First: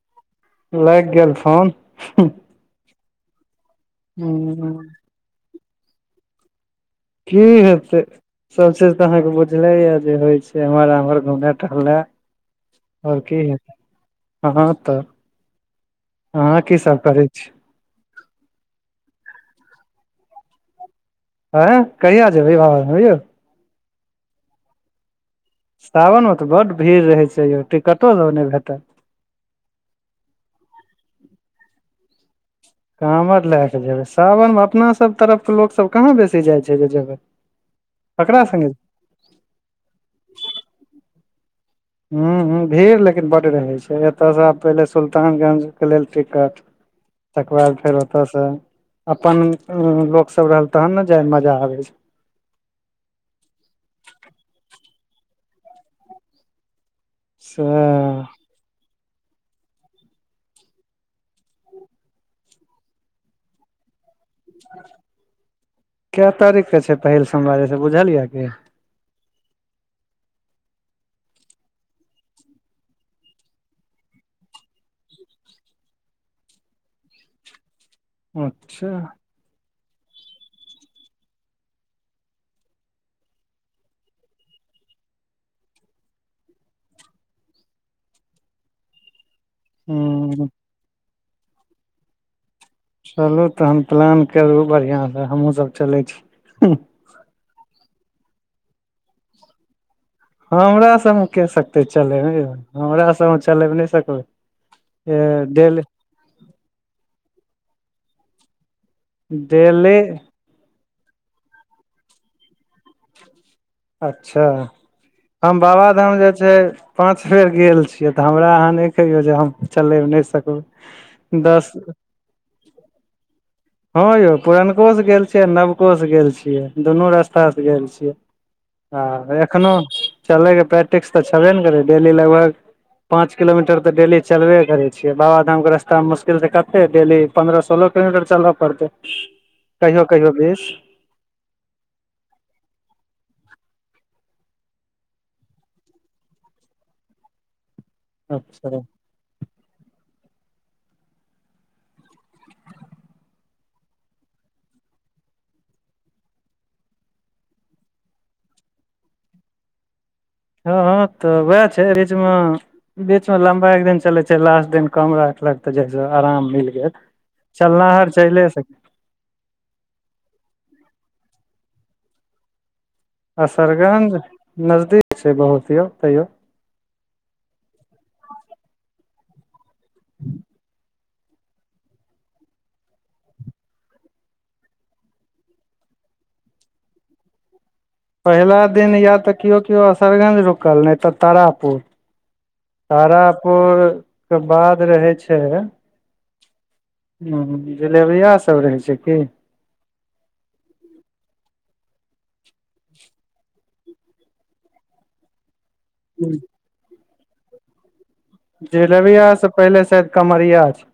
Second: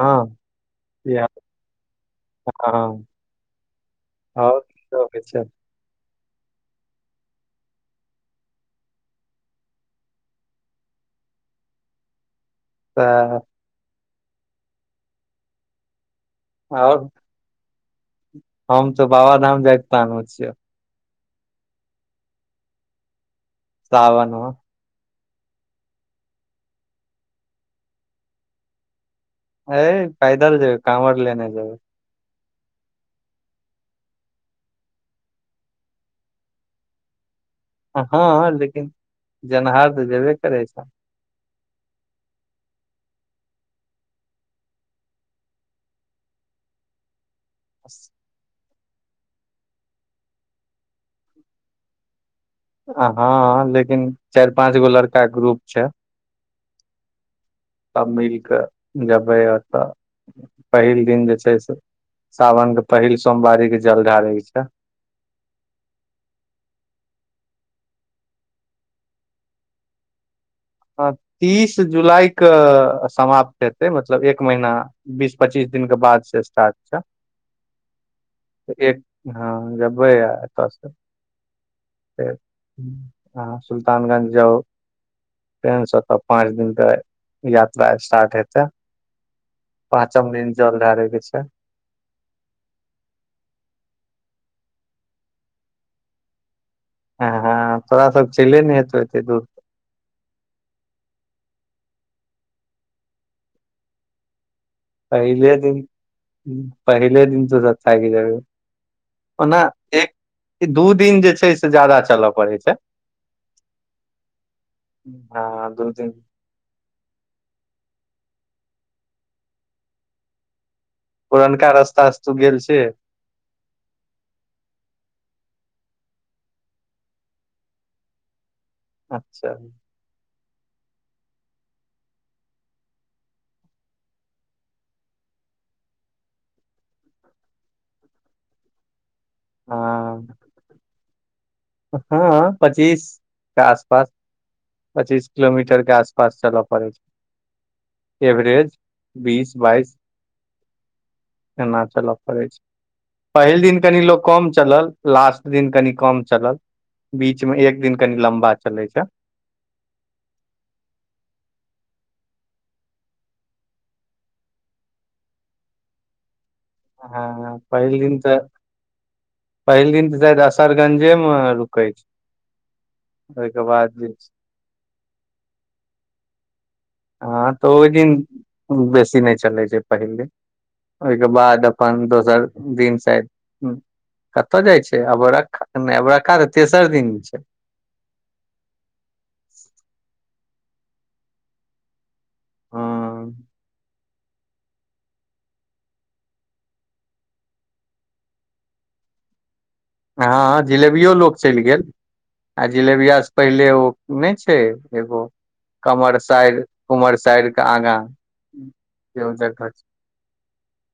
हँ लागि गेल फोन [unintelligible] ओर की सब होइ छै कि हेतय सब चीज तऽ अहाँके बुझलेया जे होइ छै ए्हर आम्हर घुमइ टहनाइ ओर की तऽ हेै हँ तऽ अहाँ की सब आओर करै छी हम तऽ बाबाधाम जाइक पन मे छियै आँय कहिया जेबै ई बाबाधाम यै शावन मे सावनमे तऽ बड भीड़ रहैत छै यौ टिकटो सभ नय भेटत अ पैदल जेबै कामर लेने जेबै काँवर लए कऽ जेबै सावन मे अपना सभ तरफ के लोक सभ कहाँ बेसी जाइ छै जे जेबै ककरा हँ संगे लेकिन जन्हार तऽ जेबे करै छ ह ह भीड़ लेकिन बहुत रहै छै एतय सँ आब पहिले सुल्तानगंज के लेल टिकट [inaudible] तकर बाद फेर ओतय से अपन लोक सब रहल तहन ने जाय मे मजा आबे छै हँ लेकिन चार पांच गो लड़का के ग्रुप छै [unintelligible] मिल क जबै ओत पहिल दिन जे छै से सावन के पहिल सोमवारी के जल ढारय कै तारीख के छै पहिल सोमवारी से बुझल ये की हँ तीस जुलाईके समाप्त हेतै मतलब एक महीना बीस पच्चीस दिनक के बाद से स्टार्ट छय अच्छा [unintelligible] आराम स जेबै आ एतऽ से आहा सुलतानगंज जाउ ट्रेनसँ तऽ पाँच दिक यात्रा स्टार्ट हेतै पाँचम हूँ दिन जलढरै के चाहि चलू तहन प्लान करू बढ़ियासँ हमहूँसभ चलै छी हरहर तोरा सब चले ने हेतौ एते दूर हमरा सभमे के सकतै चलेलैमै यौ हमरा सभमे चलेब नहि सकतै पहिले दिन पहिले दिन तऽ काज ओना डेली एक दू दिन जे छैय से ज्यादा चलय पड़ैत छैयय अच्छा हम हँ दू दिन बाबाधाम जा जे पाँच बेर गेल छियै तऽ हमरा अहाँ नहि कहियौ जे हम चलय नहि सकबै पुरनका दस रस्तासे तु गेल छिहिं हँं यौ पुरनको से गेल छियै आ नवको से गेल छियै दुनू रास्तासँ गेल छियै हँ अच्छा एखनो चलयके प्रैक्टिस तऽ छबे ने करै डेली लगभग पाँच किलोमीटर तऽ डेली चलबे करै छियै बाबाधामके रास्तामे मुश्किल तऽ कते डेली पन्द्रह सोलह किलोमीटर चलबऽ पड़तै कहियो कहियो हँ बीस हँ पच्चीस के आसपास पचीस किलोमीटर के आसपास चलब पड़ै छै एवरेज अच्छा बीस बाइस केना चलऽ पड़ै छै पहिल दिन कनि लोक कम चलल लास्ट दिन कनि कम चलल बीच में एक दिन कनि लम्बा चले छैय हँ तऽ उएह छै बीचमे बीच में लम्बा एक दिन चले छै लास्ट दिन कम राखलक तऽ लास्ट दिनआराम मिलगेल हँ चलना पहिल हर दिन तऽ चले सक पहिल दिन तऽ शायद असरगंजे मे रुकै छैय असरगंज छै नजदीक छै बहुत यौ तैयो हँ तऽ ओहि दिन बेसी नहि चलैत छै पहिल दिन ओहिके बाद अपन दोसर दिन ताकि कत जाइ छै अबरकखा तऽ तेसर दिन छैय पहिला दिन या तऽ केओ केओ असरगंज रुकल नहि तऽ तारापुर हँ तारापोके बाद रहै छै हँ जिलबिया सब रहै छै की हँ जिलेबियो लोकोग चलि गेल आ जिलेबियास से पहिले ओ नहि छै एगो कमरसइर के आगाँ जिलेबिया से पहिले शायद कमरिया छै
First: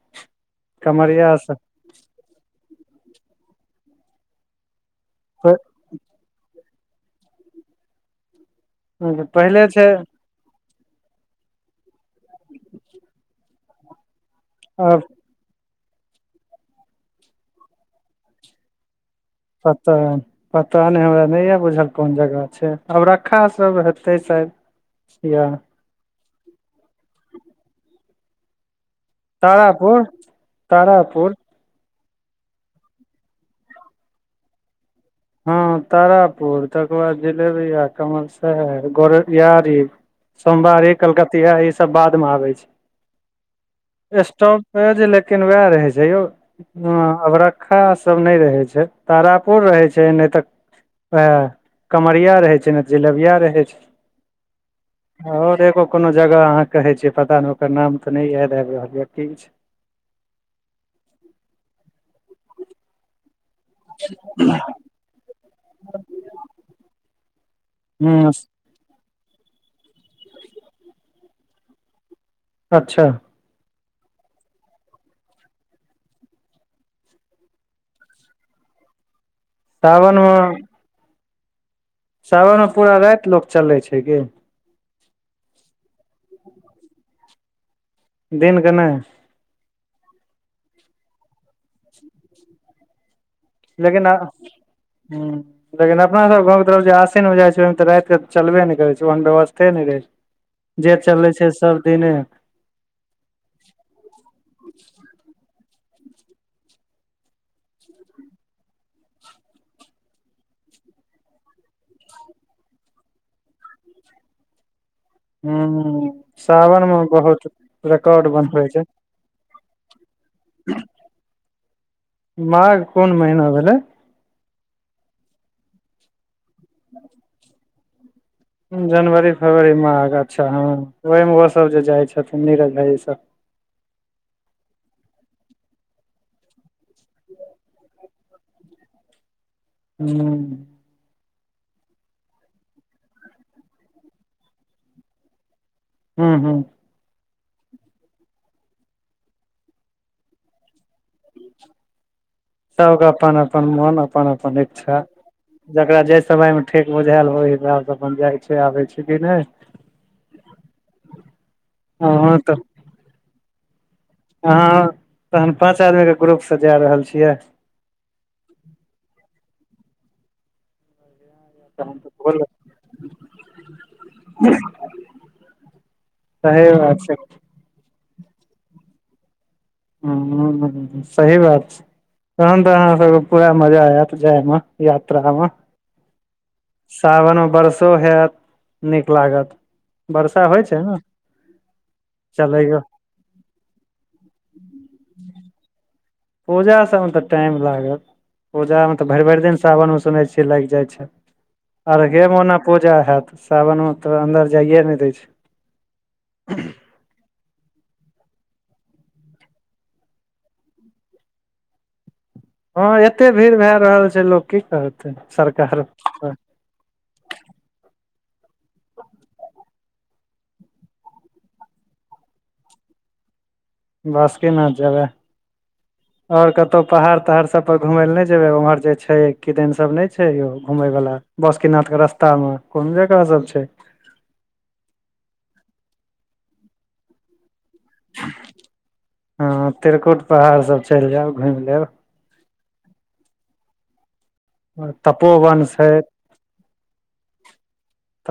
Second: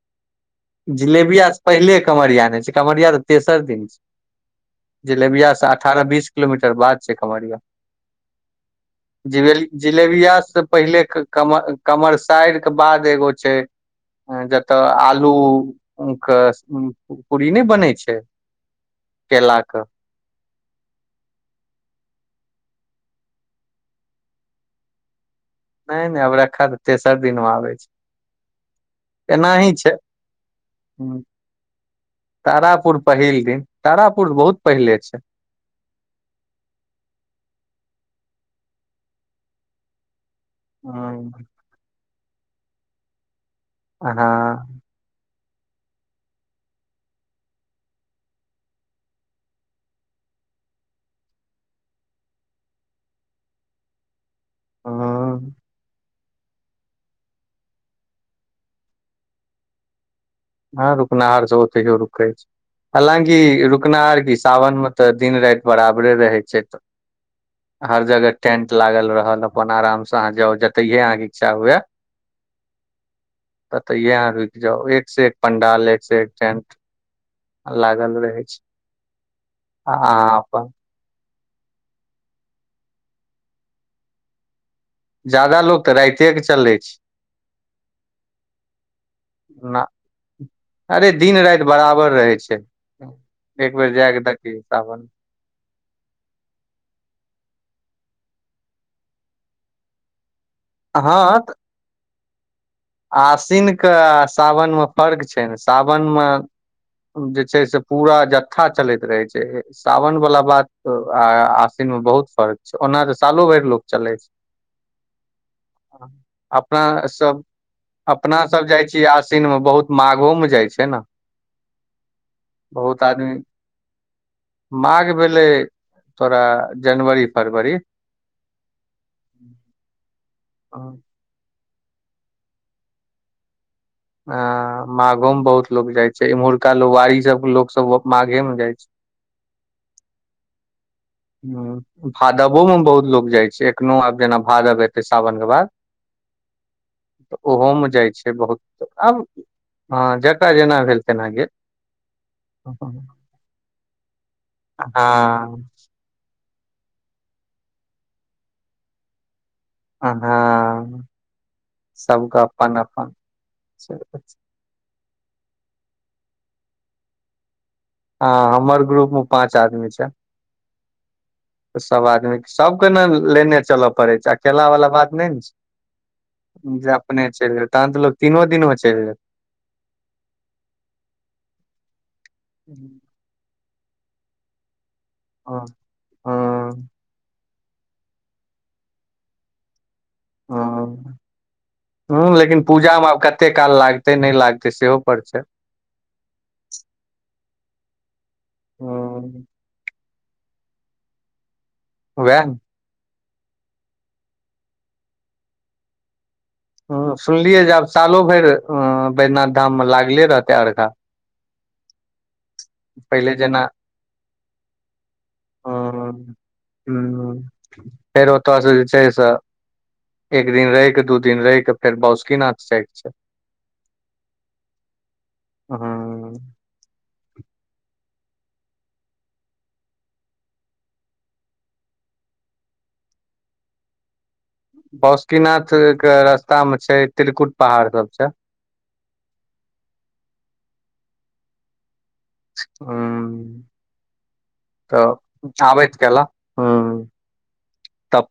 कमरिया से पहिले कमरिया नइ छै कवरिया तऽ तेसर दिन छै जिलेबिया सँ अठारह बीस किलोमीटर एकर बाद छै पहिले जीबेली छै जिलबिया सँ पहिले कमर - कमरसाइर केँ बाद एगो छै जतऽ आब आ लू कऽ पूड़री नय बनै छै केला के कतऽ पता नय हमरा नय बुझल कोन जगह छै अबरखा सब हेतै साइद या नय नय अबरखा तऽ तेसर दिन मऽ आबै छै एनाही छै तारापुर हुँ तारापुर तारापुर पहिल दिन तारापुर बहुत पहिले छै हँ तारापुर तकर बाद जिलेबिया कमलसाइर गोरयारी सोमवारी हँ कलकतिया ई सब बाद मे आबे हँ छै स्टव ओहो जे लेकिन वैह रहै छै यौ हँ अबरक्खा सब नय रहे छै तारापुर रहे छै नै तऽ आ कमरिया रहै छै नै तऽ जिलेबिया रहै छै हँ आओर एगो कोनो जगह अहाँ कहे छै पता नइ ओकर नाम तऽ नइ याद आइब रहल यऽ किछ हँ रुकनाहार सब ओतहियो रुकै छै हालकि रुकनाहार की सावन मऽ तऽ दिन राइत बराबरे रहै छै तऽ हर हूँ जगह टेंट लागल रहल अपन आराम से अहाँ जतैहिये अहाँ कऽ इच्छा हुए अच्छऽ ततैइये अहाँ रुकि जाउ एक सँ एक पंडाल एक सँ एक टेंट लागल रहे छै आ सावन मे अहाँ अपन सावन मऽ पूरा राइत लोक चलै छै की जदा लोग तऽ राइते कऽ चलै छै दिन कऽ नय ना अरे दिन राइत बराबर रहै छै एक बेर लेकिन जै आ कऽ दखियो साावन हूँ लेकिन अपना सब घाँव कऽ तरफ जे आशीिनमे जाइ छै ओहिमे तऽ राइत कऽ तऽ चलबे नइ करै छै ओहन व्यवस्थे नइ रहै छै जे चलै छै सब दिने आशिन कऽ आ सावन मऽ फर्क छै नऽ सावन मऽ जे छै से पूरा जत्था चलैत रहै छै सावन बला बात ओ आ - आ आस्विन मे बहुत फर्क छै ओना तऽ सालो भैर लोक चलै छै हूँ अपना सावन मे सब बहुत रिकॉर्ड अपना सब बनबै छै जाइ छियै आस्विन मऽ बहुत माघो मऽ जाइ छै नऽ माघ कोन आदमी महीना भेलै माघ भेलै तोरा जनवरी, फरवरी जनवरी फरवरी मघ अच्छा हँ अ ओहिमे ओसभ जे जाइ छथिन नीरज भाइ सब अ माघो मऽ बहुत लोग जाय छै एमहुरका लोग वारी सब कऽ लोको सब माघे मऽ जाय छै हुँ हुँ भादवो मऽ बहुत लोग जाइ छै एखनो आब जेना भादव एत्ते सावन केँ बाद हुँ - हुँ तऽ ओहोमे जाइ छै बहुत आब हँ जकरा जेना भेल तेना गेल सब कऽ अपन - अपन मन अपन - अपन इच्छा हँ जकरा जे समय मे ठेक बुझायल ओई हिसाब स अपन जाइ छै आबे छै कि नै हँ हँ अहाँ सबके तऽ अपन अपन अहाँ तहन पांच आदमी के ग्रुप स जा रहल छियाय हँ हमर ग्रुप मे पाँच आदमी छै तहन सब तऽ बोल आदमी सबके ने लेने चलै पड़ै छै अकेला वाला बात नै ने छै सही जे बात छै अपने चलि तहन त लोक तीनो दिनमे चलि गेल हँ सही बात छै तहन त अहाँ सबके पूरा मजा आयत जायमे यात्रा मे हँ हँ सावनमे वर्षो हाएत नीक लागत। वर्षा होइ छै हॅं ने अहूँ लेकिन चलैयो पूजामे आब कत। ते काल लागतै नै लागतै सेहो पर छै पूजा सब मे त टाइम लागत पूजा मे त भरि भरि ह दिन सावन मे सुनै छियै लागि जाइ छै अर्घे वएह ने मोनप पूजा हाएत सावनमे तऽ अन्दर जाइए नै दै छैय। हूँ सुनलियै जे आब सालो भरि बैद्यनाथ धाम मे लागले रहतै अर्घा। हँ एते पहिले भीड़ जेना भए रहल छै लोक की करतैय सरकार। हूँ फेर ओत स जे छैय से एक दिन रहि क दू दिन रहिक फेर बौसुकीनाथ साइड छैय। बासुकीनाथ जेबै ह आओर कत कतहु पहाड़ तहाड़ सब पर घूमय लए नै जेबै उम्हर जे छै किदन सब नै छै यौ घूमय वाला। बौसकीनाथ के रस्ता मे कोन जगह सब छैय। बौसकिनाथ के रस्ता मे छैय त्रिकुट पहाड़ सब छैय। हाॅं त्रिकुट पहाड़ सब चलि जाएब घुमि लेब। हूँ त तपोवन छै ताबैत केला हूँ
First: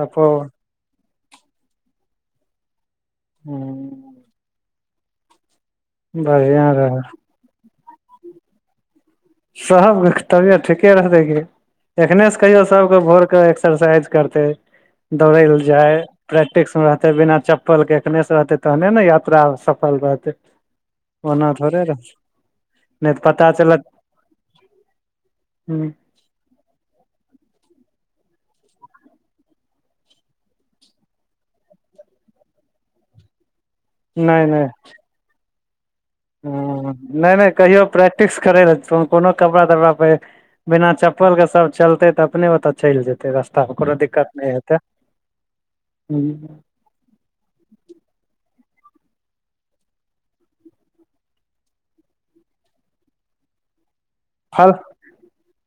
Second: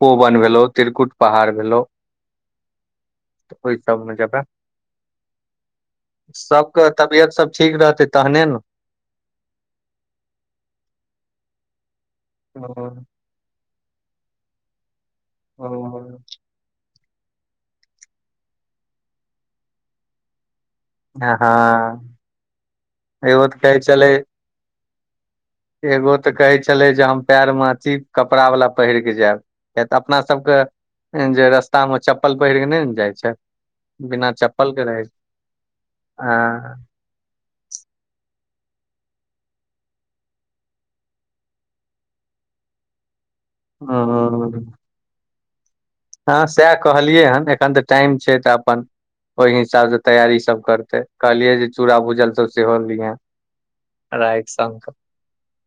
तपो भेलौ त्रिकुट पहाड़ भेलौव। त ओई सबमे हूँ जेबा। बढ़िया सबके रह तबियत सब ठीक रहतै तहने न सब तबियत ठीके रहतै गे एखने स कहियौ सबके भोरक। एक्सरसाइज करतै दौड़ैयल जाय प्रैक्टिस मे रहतैय बिना चप। सफल के एखने स रहतै तहने न यात्रा सफल रहतैं। ओना थोड़े रह। हँ एगो तऽ कहैय छलै एगो। तऽ कहै छलै जे हम पार मे अथी कपड़ा वाला पहिरके जायब किया तऽ अपना सबके‌। जे रस्तामे चप्पल पहिर कऽ नै ने जाइ छै बिना नै नै चप्पलके रहैय छै हँ नैय नैय कहियो प्रैक्टिस करै ला कोनो कपड़ा तपड़ाप पहिर बिना चप्पल के सब चलतै तऽ अपने ओतऽ चलि जेतै रस्ता कोनो दिक्कत नै हेतै। हाॅं साएह कहलियै हन एखन तऽ टाइम छै तऽ अपन। ओहि हिसाब स तैयारी सब करतै कहलिये जे चूरा भूजल सब सेहो लीहाँ। रइट संक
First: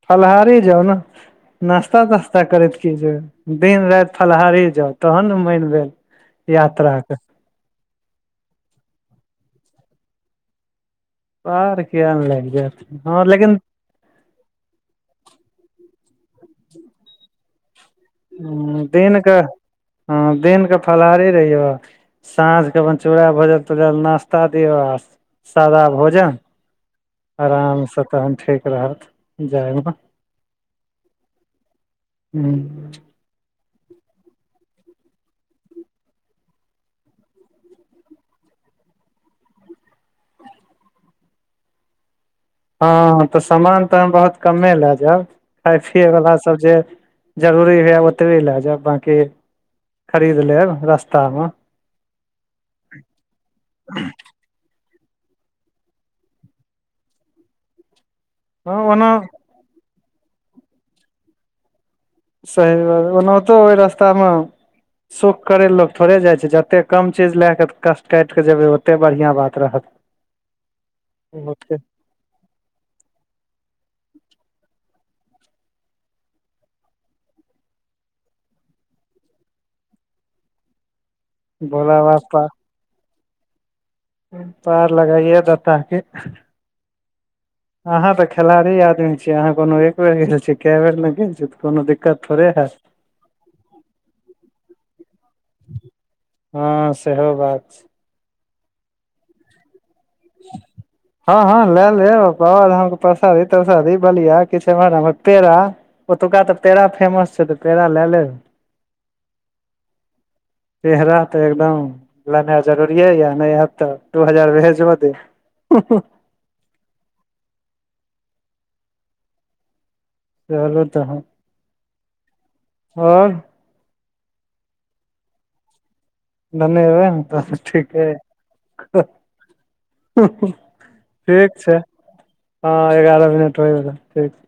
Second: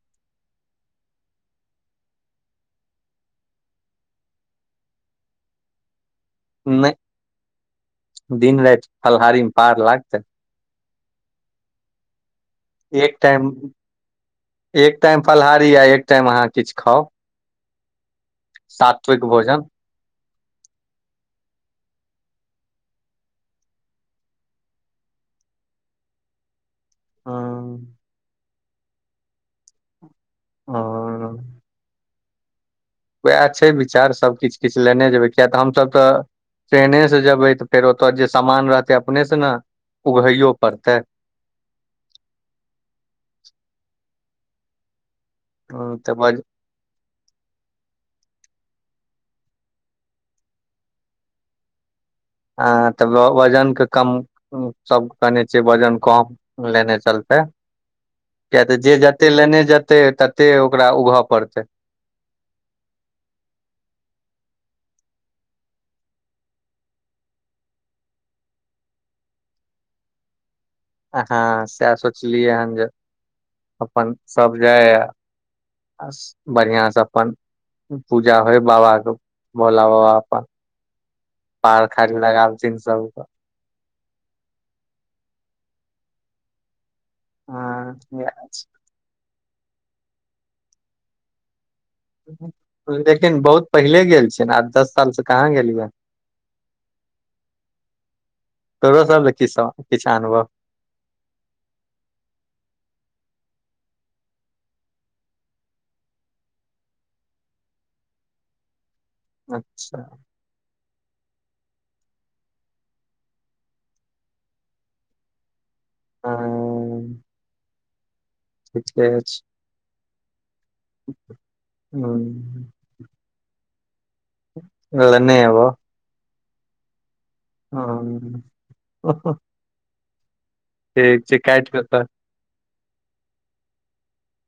फलहारे जाउ न नास्ता तास्ता करैत की जेबैय। दिन राति फलहारी जाउ तहन न मैन भेल नहि यात्राके। दिन राइत फलाहारी म पार लागतैय। पार किया नै लाइग जैत एक टाइम [inaudible] एक टाइम फलाहारी आ एक टाइम अहाँ किछ खाउ। हु दिन सात्विक कऽ भोजन ह दिन कऽ फलाहारी रहियौ। साँझ कऽ अपन चूरा भुजल तुजल नश्ता दियऔ आ सादा भोजन। आराम हँ स तहन ठीक रहत जाय म। हऽ [unintelligible] उएह छै विचार सभ किछ किछ लेने जेबैय किय तऽ हम सभ तऽ। ट्रेने से जेबैय तऽ फेर ओ तऽ जे सामान रहतै अपने से न उघैयो पड़तैय। हँ तऽ सामान तऽ हम बहुत कमे लै जायब खाय हूँ तऽ पियैवला वज सभ जे। जरूरी हुए ओतबी लै जायब बाकी खरीद लेब रस्ता में। अहाँ तऽ ग वजन कऽ कम। सब कहने छियै वजन कम लेने चलतै। किया तऽ हँ जे ओना जतेक लेने जेतै ततेक ओकरा उघ पड़तैय। सही बात ओनाहितो ओहि रास्ता में। सुख करै लए लोक थोड़े जाइ छै जतेक कम चीज लए कऽ कष्ट काइट कऽ जेबै ओतेक बढ़िआँ बात रहत। [unintelligible] अ हँ ओके सैह सोचलियै हन जे [inaudible] अपन सभ जय अस बढ़िआँ स अपन पूजा होइ बाबा केँ [inaudible] भोलाबाबा अपन [inaudible] पार भोला बाबा खाली पा लगाबथिन सभ कऽ पार लगाइए देता कि [inaudible] अहाँ तऽ ह खिलाड़ी आदमी छी अहाँ कोनो एक बेर गेल छि कै बेर न गेल छिये कोनो दि लेकिन बहुत पहिले गेल छिये न आठ दस साल स कहाँ गेलियै हऽ ह सेहो बात छै तोरो सभ लेल किछ सब किछ आनब [unintelligible] हँ हँ लए लेब बाबाधाम केँ परसादी तरसादी बलिया किछ एम्हर आम्हर पेड़ा ओतुका तऽ पेड़ा फेमस छै तऽ पेड़ा लए लेब अच्छ पेरा तँ एकदम लेनाय जरूुरये य नै हायत तँ दू हजार भेजियो [unintelligible] हँ ठीके छै चलू तहन हूँ [inaudible] और लने एबोउ ननै एबै न तहन ठीके हँ य [unintelligible] ठीक छै [inaudible] हँ एगारह मिनट होइ बला अय ठीक छै